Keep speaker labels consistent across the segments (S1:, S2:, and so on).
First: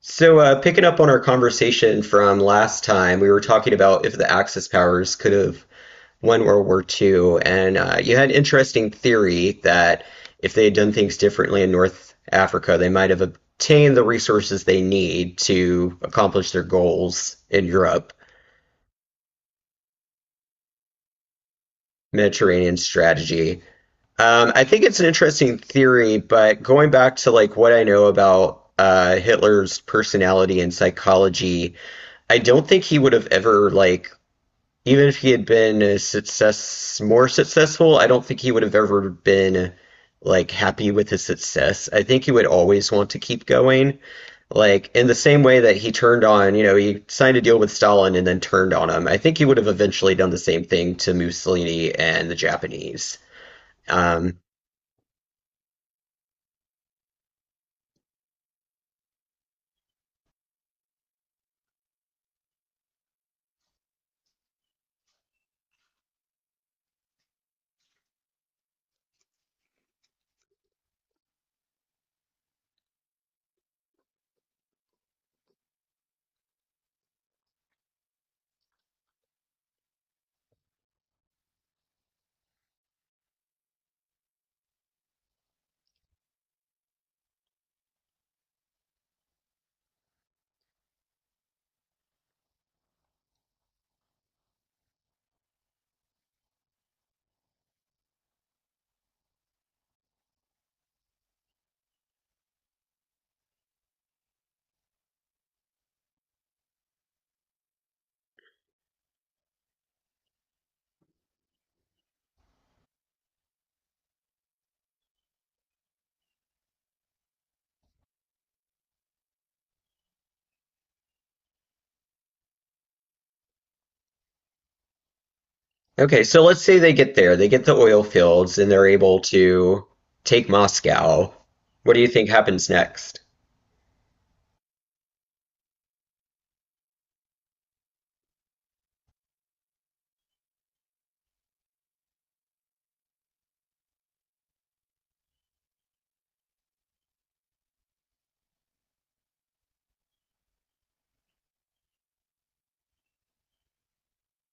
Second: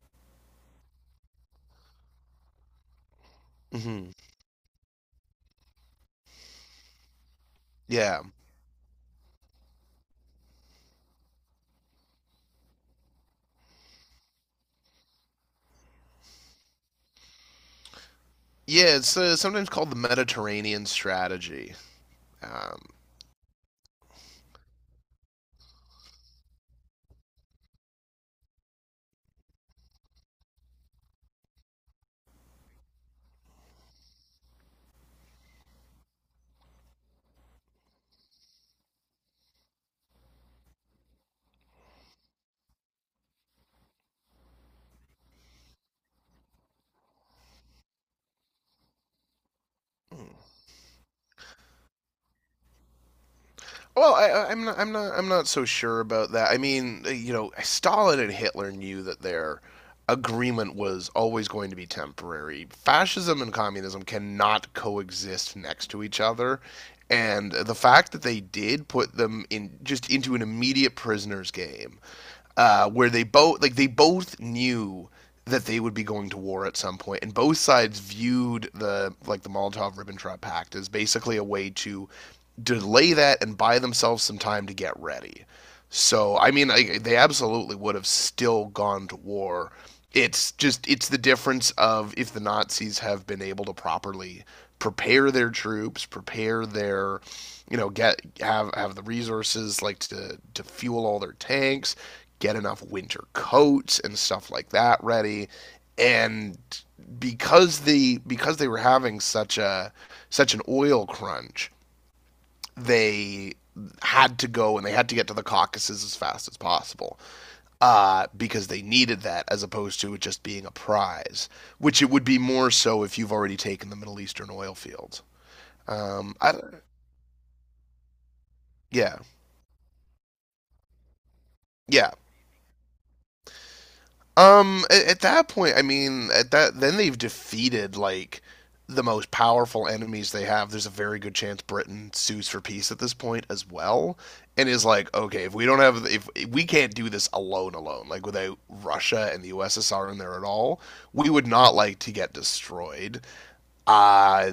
S1: So, picking up on our conversation from last time, we were talking about
S2: hmm
S1: if the Axis powers could have won World War II, and you
S2: Yeah.
S1: had an interesting theory that if they had done things differently in North Africa, they might have obtained the resources they need to accomplish their goals in Europe.
S2: Yeah, it's sometimes called the Mediterranean strategy.
S1: Mediterranean
S2: Um,
S1: strategy. I think it's an interesting theory, but going back to like what I know about Hitler's personality and psychology, I don't think he would have ever like. Even if he had been a success, more successful, I don't think he would have ever been like happy with his success. I think he would always want to keep going. Like in the same way that he turned on, you know, he signed a deal with Stalin and then turned on him. I think he would have eventually done the
S2: hmm.
S1: same thing to Mussolini and the Japanese.
S2: Well, I,
S1: Um,
S2: I- I'm not, I'm not, I'm not so sure about that. I mean, you know, Stalin and Hitler knew that their agreement was always going to be temporary. Fascism and communism cannot coexist next to each other, and the fact that they did put them in just into an immediate prisoner's game where they both knew that they would be going to war at some point, and both sides viewed the Molotov-Ribbentrop Pact as basically a way to delay that and buy themselves some time to get ready. So I mean, they absolutely would have still gone to war. It's the difference of if the Nazis have been able to properly prepare their troops, prepare their, you know, get have the resources like to fuel all their tanks, get enough winter coats and stuff like that ready. And because they were having such an oil crunch, they had to go and they had to get to the Caucasus as fast as possible because they needed that as opposed to it just being a prize, which it would be more so if you've already taken the Middle Eastern oil fields.
S1: okay,
S2: Um,
S1: so
S2: I,
S1: let's say they get there, they get the oil fields, and they're
S2: yeah,
S1: able to take Moscow. What do you
S2: yeah.
S1: think happens next?
S2: At that point, I mean, at that then they've defeated like the most powerful enemies they have. There's a very good chance Britain sues for peace at this point as well, and is like, okay, if we don't have, if we can't do this alone, like without Russia and the USSR in there at all, we would not like to get destroyed. Uh,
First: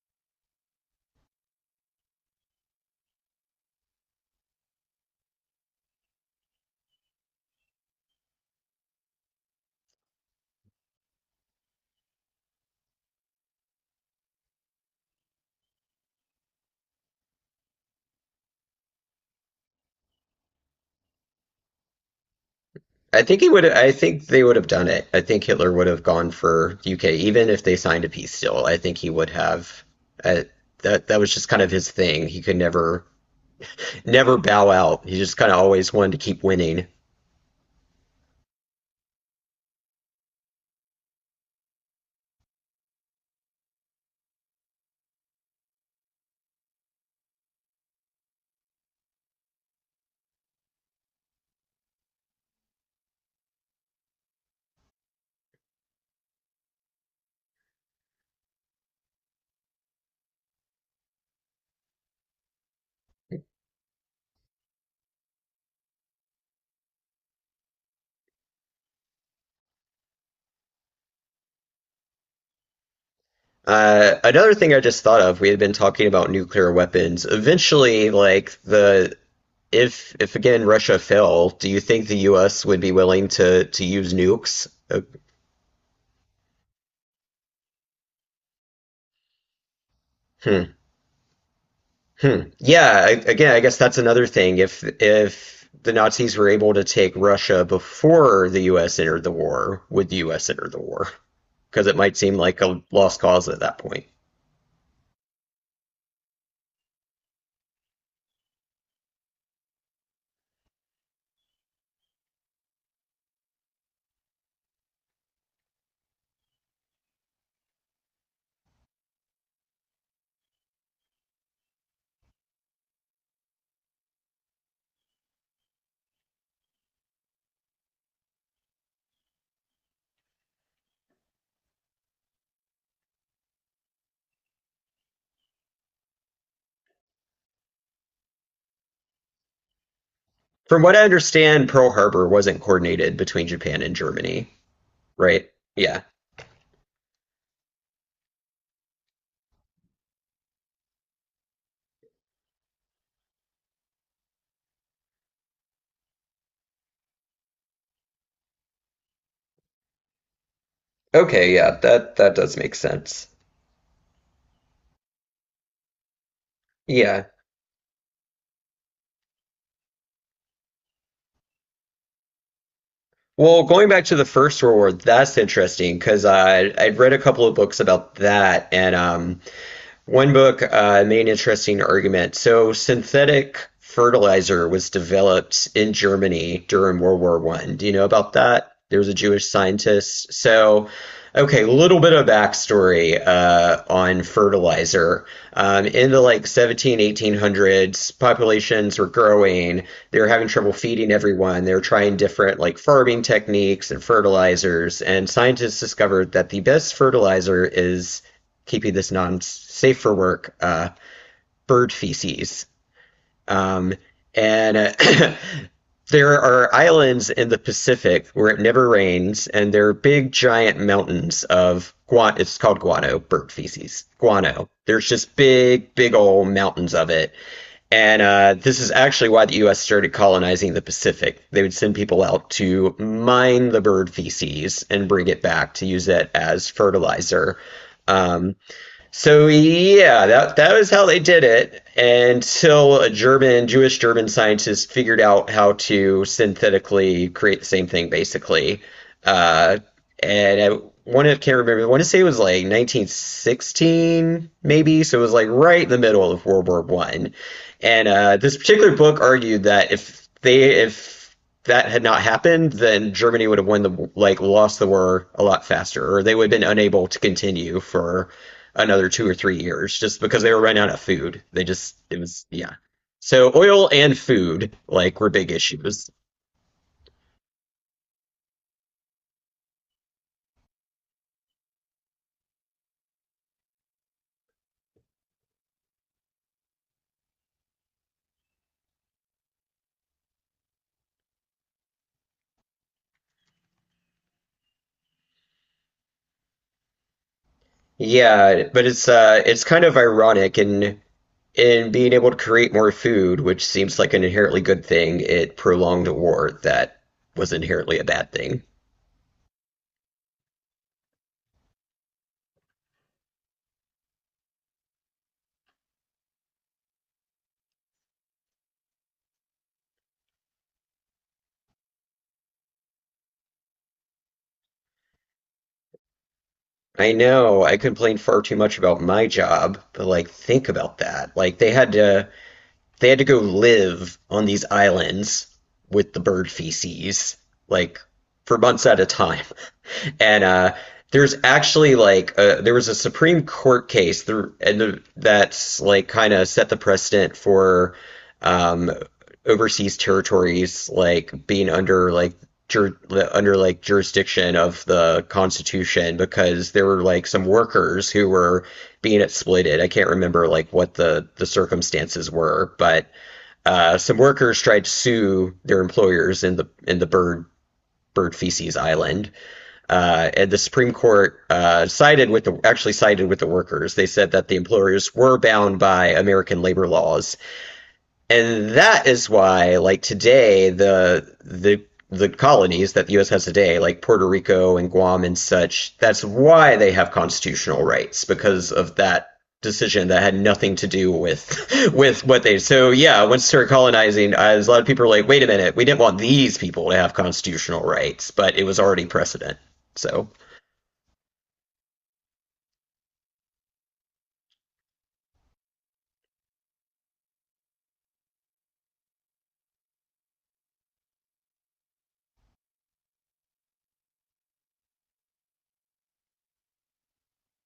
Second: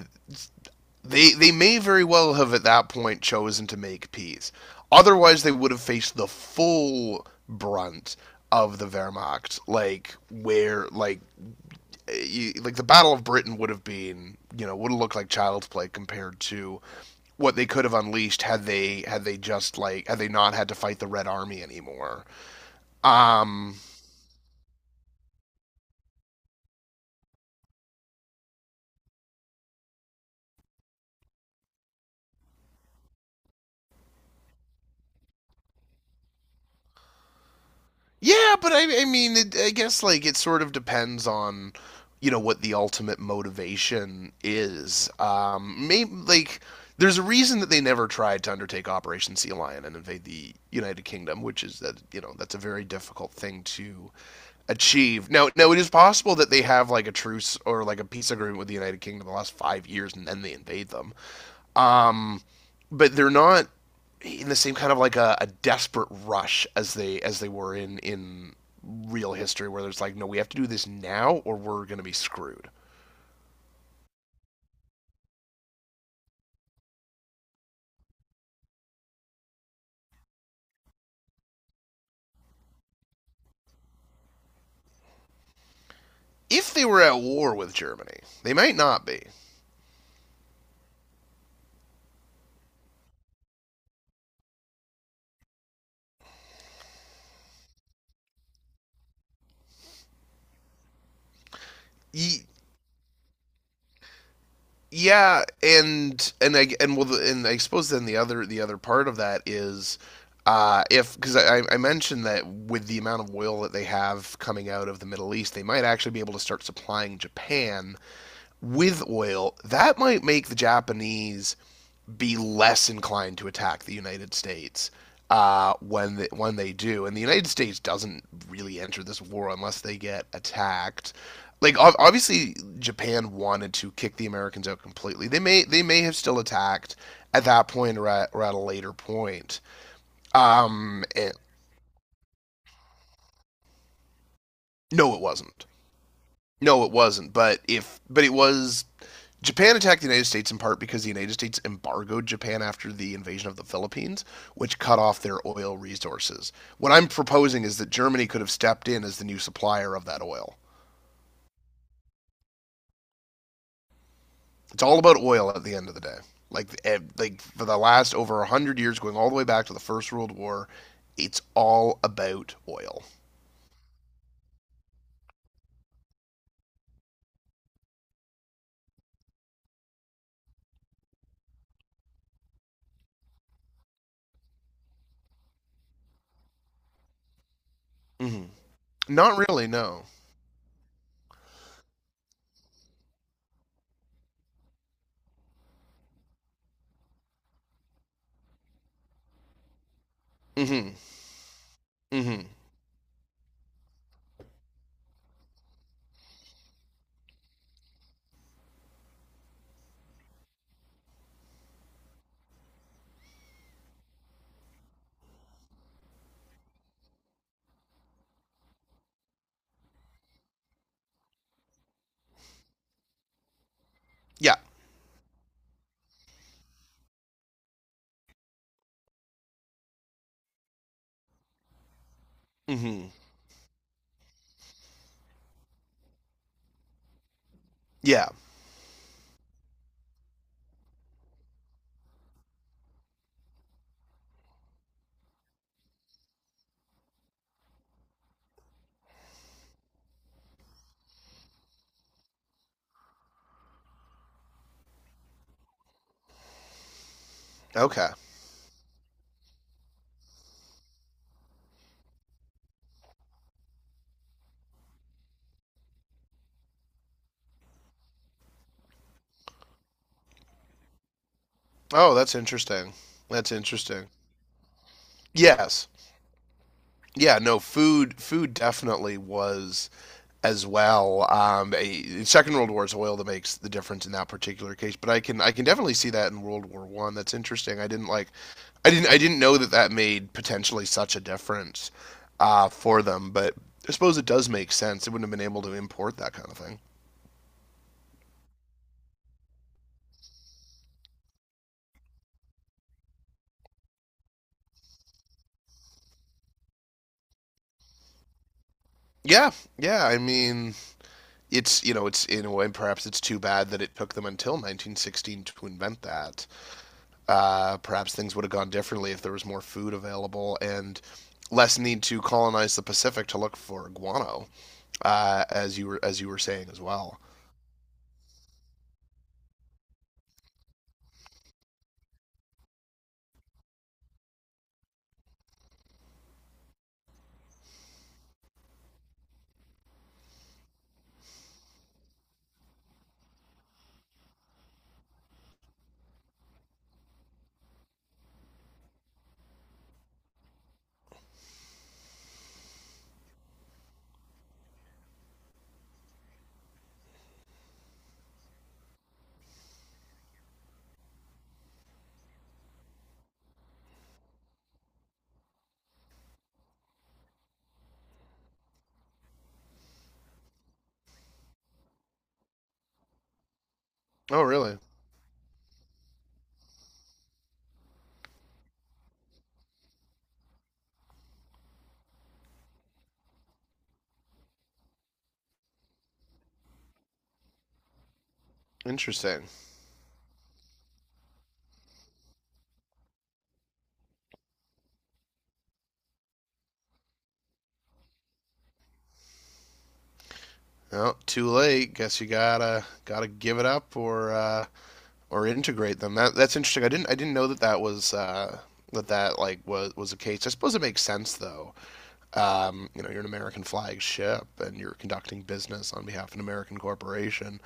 S2: they may very well have at that point chosen to make peace. Otherwise, they would have faced the full brunt of the Wehrmacht, like where like eh, you, like the Battle of Britain would have been, you know, would have looked like child's play compared to what they could have unleashed had they not had to fight the Red Army anymore.
S1: I think he would.
S2: Um
S1: I think they would have done it. I think Hitler would have gone for UK, even if they signed a peace deal. I think he would have. Uh, that was just kind of his thing. He could never never bow out. He just kind of always wanted to keep winning.
S2: Yeah, but I mean, I guess like it sort of depends on, you know, what the ultimate motivation is. Maybe like there's a reason that they never tried to undertake Operation Sea Lion and invade the United Kingdom, which is that you know that's a very difficult thing to achieve. Now it is possible that they have like a truce or like a peace agreement with the United Kingdom the last 5 years, and then they invade them. Um, but they're not in the same kind of like a desperate rush as they were in real history, where there's like, no, we have to do this now or we're gonna be screwed.
S1: Another thing I just thought of. We had been talking about nuclear weapons. Eventually, like the if again Russia fell, do you think the U.S. would be willing to use nukes?
S2: If they were at war with Germany, they might not be.
S1: Hmm. Hmm. Yeah, I, again, I guess that's another thing. If the Nazis were able to take Russia before the U.S. entered the war, would the U.S. enter the war? Because it might seem
S2: Ye-
S1: like a lost cause at that point.
S2: yeah, and I suppose then the other part of that is if I mentioned that with the amount of oil that they have coming out of the Middle East, they might actually be able to start supplying Japan with oil, that might make the Japanese be less inclined to attack the United States when they do. And the United States doesn't really enter this war unless they get attacked. Like obviously, Japan wanted to kick the Americans out completely. They may have still attacked at that point or at a later point.
S1: From what I
S2: Um, and,
S1: understand, Pearl Harbor wasn't coordinated between Japan and Germany,
S2: no, it
S1: right?
S2: wasn't.
S1: Yeah.
S2: No, it wasn't. But if but it was Japan attacked the United States in part because the United States embargoed Japan after the invasion of the Philippines, which cut off their oil resources. What I'm proposing is that Germany could have stepped in as the new supplier of that oil.
S1: Okay, yeah, that that does make sense.
S2: It's all about oil at the end of the day. Like, eh,
S1: Yeah.
S2: like for the last over 100 years, going all the way back to the First World War, it's all about oil.
S1: Well, going back to the First World War, that's interesting because I I'd read a couple of books about that, and one book made an interesting argument. So synthetic fertilizer was developed in Germany during World War One. Do you know about
S2: hmm
S1: that? There was a
S2: Not
S1: Jewish
S2: really, no.
S1: scientist. So, okay, a little bit of backstory on fertilizer. In the like 17, 18 hundreds, populations were growing. They were having trouble
S2: hmm
S1: feeding everyone. They were trying
S2: hmm
S1: different like farming techniques and fertilizers. And scientists discovered that the best fertilizer is keeping this non safe for work bird feces. Um, and there are islands in the Pacific where it never rains, and there are big, giant mountains of guano. It's called guano, bird feces.
S2: Yeah.
S1: Guano. There's just big, big old mountains of it. And this is actually why the U.S. started colonizing the Pacific. They would send people out to
S2: hmm
S1: mine the bird feces and bring it back to use it as fertilizer.
S2: Yeah.
S1: Um, so yeah, that that was how they did it until a German Jewish German scientist figured out how to synthetically create the same thing basically. Uh, and I want to can't remember. I want to say it was like 1916 maybe. So it was like right in the middle of World War One. And
S2: Okay.
S1: this particular book argued that if that had not happened, then Germany would have won the like lost the war a lot faster, or they would have been unable to continue for another 2 or 3 years just because they were running out of food. They just
S2: Oh,
S1: it
S2: that's
S1: was yeah.
S2: interesting. That's
S1: So oil
S2: interesting.
S1: and food like were big
S2: Yes.
S1: issues.
S2: Yeah, no, food definitely was as well. Second World War is oil that makes the difference in that particular case, but I can definitely see that in World War One. That's interesting. I didn't like, I didn't know that that made potentially such a difference for them, but I suppose it does make sense. They wouldn't have been able to import that kind of thing.
S1: Yeah, but it's uh, it's kind of ironic in being able to create more food, which seems like an inherently good thing, it prolonged a war that was inherently a bad thing.
S2: Yeah, yeah. I mean, it's you know, it's in a way perhaps it's too bad that it took them until 1916 to invent that. Uh, perhaps things would have gone differently if there was more food available and less need to colonize the Pacific to look for guano, as you were saying as
S1: I
S2: well.
S1: know I complain far too much about my job, but like think about that. Like they had to go live on these islands with the bird feces, like for months at a time. And there's actually like a, there was a Supreme Court case there, and that's like kind of set the precedent for um, overseas territories like being under like jur- under like jurisdiction of the Constitution because there were like some workers who were being exploited. I can't remember like what the circumstances were, but some workers tried to sue their employers in the bird feces island. And the Supreme Court sided with the actually sided with the workers. They said
S2: Oh,
S1: that the
S2: really?
S1: employers were bound by American labor laws and that is why, like today, the colonies that the U.S. has today, like Puerto Rico and Guam and such, that's why they have constitutional rights because of that
S2: Interesting.
S1: decision that had nothing to do with with what they. So yeah, once started colonizing, I, a lot of people are like, wait a minute, we didn't want these people to have constitutional rights, but it was already precedent. So
S2: Well, too late. Guess you gotta give it up or integrate them. That that's interesting. I didn't know that that was that like was the case. I suppose it makes sense though. You know, you're an American flag ship and you're conducting business on behalf of an American corporation.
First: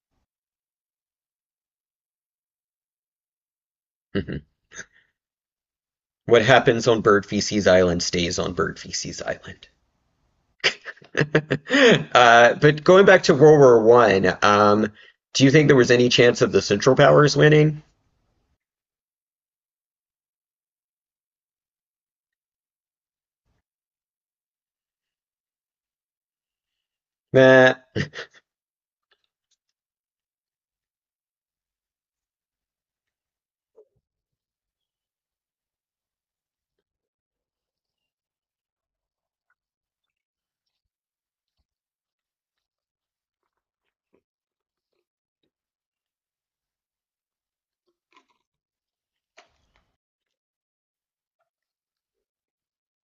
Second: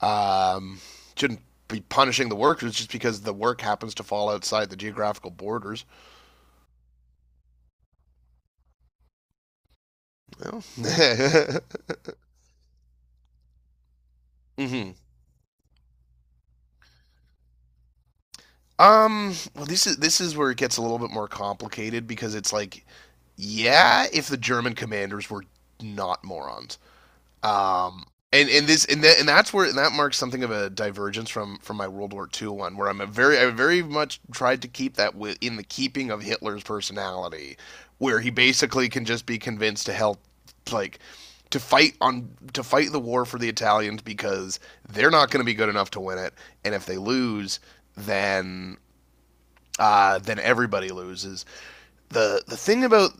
S2: Um, shouldn't be punishing the workers just because the work happens to fall
S1: mhm.
S2: outside the geographical borders.
S1: What happens on Bird Feces Island stays on Bird Feces Island.
S2: Well,
S1: But going back to World War One,
S2: hmm
S1: do you think there was any chance of the Central Powers winning?
S2: this is where it gets a little bit more complicated because it's like, yeah, if the German commanders were not morons.
S1: Uh,
S2: And this and that and that's where and that marks something of a divergence from my World War Two one, where I'm a very I very much tried to keep that within the keeping of Hitler's personality, where he basically can just be convinced to help, like to fight the war for the Italians because they're not going to be good enough to win it, and if they lose, then then everybody loses. The thing about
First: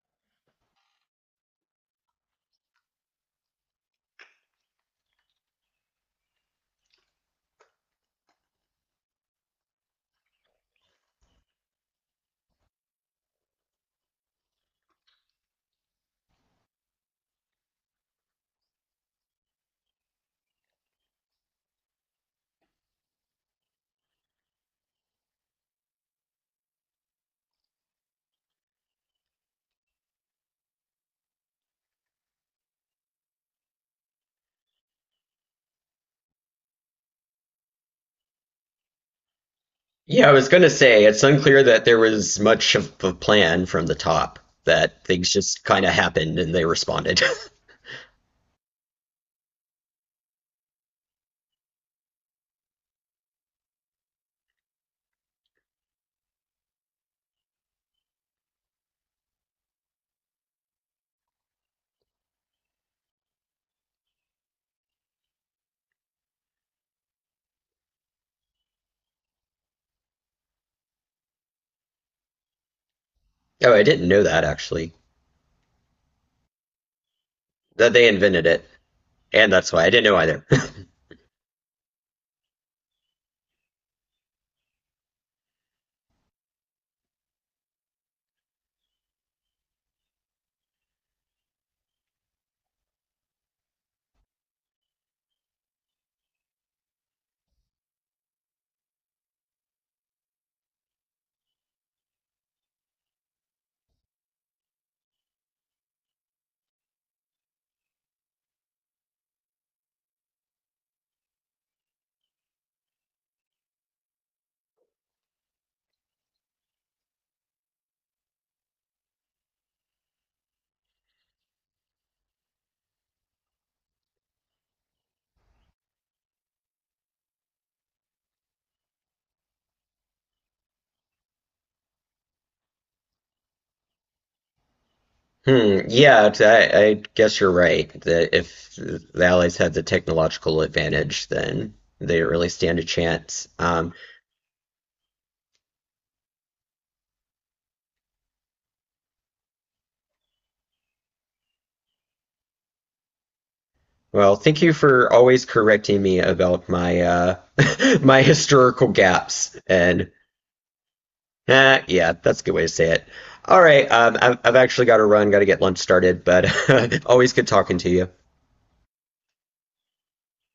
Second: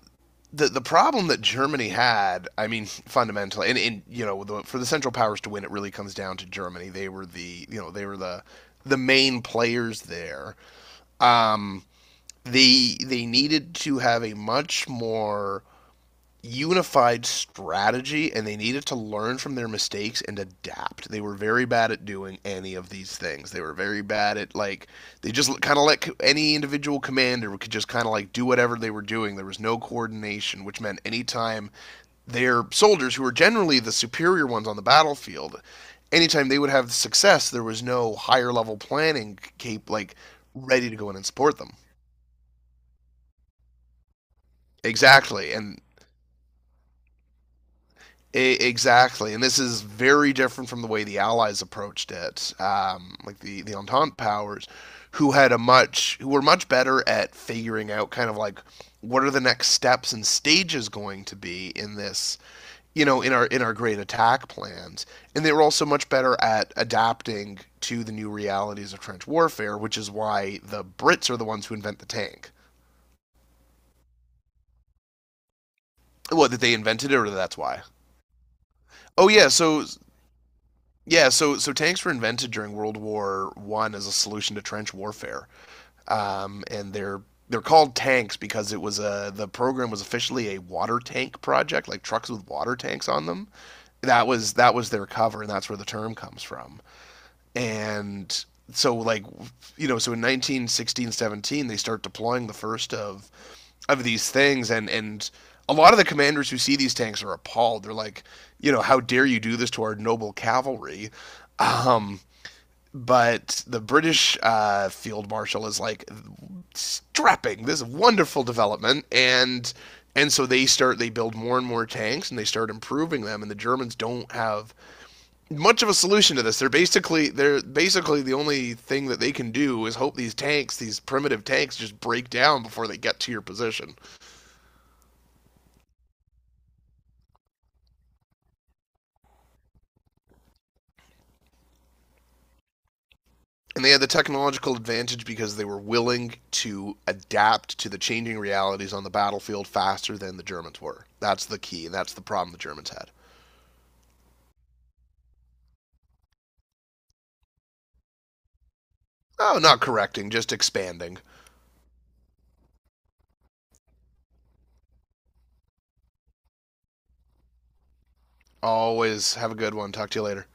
S2: the problem that Germany had, I mean, fundamentally, and you know, for the Central Powers to win, it really comes down to Germany. They were the you know they were the main players there. Um, they needed to have a much more unified strategy and they needed to learn from their mistakes and adapt. They were very bad at doing any of these things. They were very bad at like they just kind of let any individual commander could just kind of like do whatever they were doing. There was no coordination, which meant anytime their soldiers who were generally the superior ones on the battlefield, anytime they would have success, there was no higher level planning like
S1: yeah, I was gonna
S2: ready to
S1: say
S2: go in
S1: it's
S2: and support
S1: unclear
S2: them.
S1: that there was much of a plan from the top. That things
S2: Exactly.
S1: just
S2: And
S1: kind of happened and they responded.
S2: E- exactly, and this is very different from the way the Allies approached it, like the Entente powers, who were much better at figuring out kind of like what are the next steps and stages going to be in this you know in our great attack plans, and they were also much better at adapting to the new realities of trench warfare, which is why the brits are the ones who invent the tank.
S1: Oh, I didn't know that actually.
S2: What, that they invented it or that's why?
S1: That they invented it,
S2: Oh yeah,
S1: and that's
S2: so
S1: why I didn't know either.
S2: yeah, so so tanks were invented during World War One as a solution to trench warfare, and they're called tanks because it was a the program was officially a water tank project, like trucks with water tanks on them. That was their cover, and that's where the term comes from. And so like you know, so in 1916, 17, they start deploying the first of these things, and a lot of the commanders who see these tanks are appalled. They're like, you know, how dare you do this to our noble cavalry? But the British field marshal is like strapping, this is a wonderful development, and so they build more and more tanks and they start improving them, and the Germans don't have much of a solution to this. They're basically the only thing that they can do is hope these tanks, these primitive tanks, just break down before they get to your position.
S1: Hmm, yeah, I. I guess you're right. That if the Allies had the technological advantage, then they didn't really stand a chance.
S2: And they had the technological advantage because they were willing to adapt to the changing realities on the battlefield faster than the Germans were. That's the key, and that's the problem the Germans had.
S1: Well, thank you for always correcting me about my uh, my historical gaps.
S2: Oh, not
S1: And
S2: correcting, just expanding.
S1: eh, yeah, that's a good way to say it. All right, I've actually got to run, got to get lunch started, but always good talking to you.
S2: Always have a good one. Talk to you later.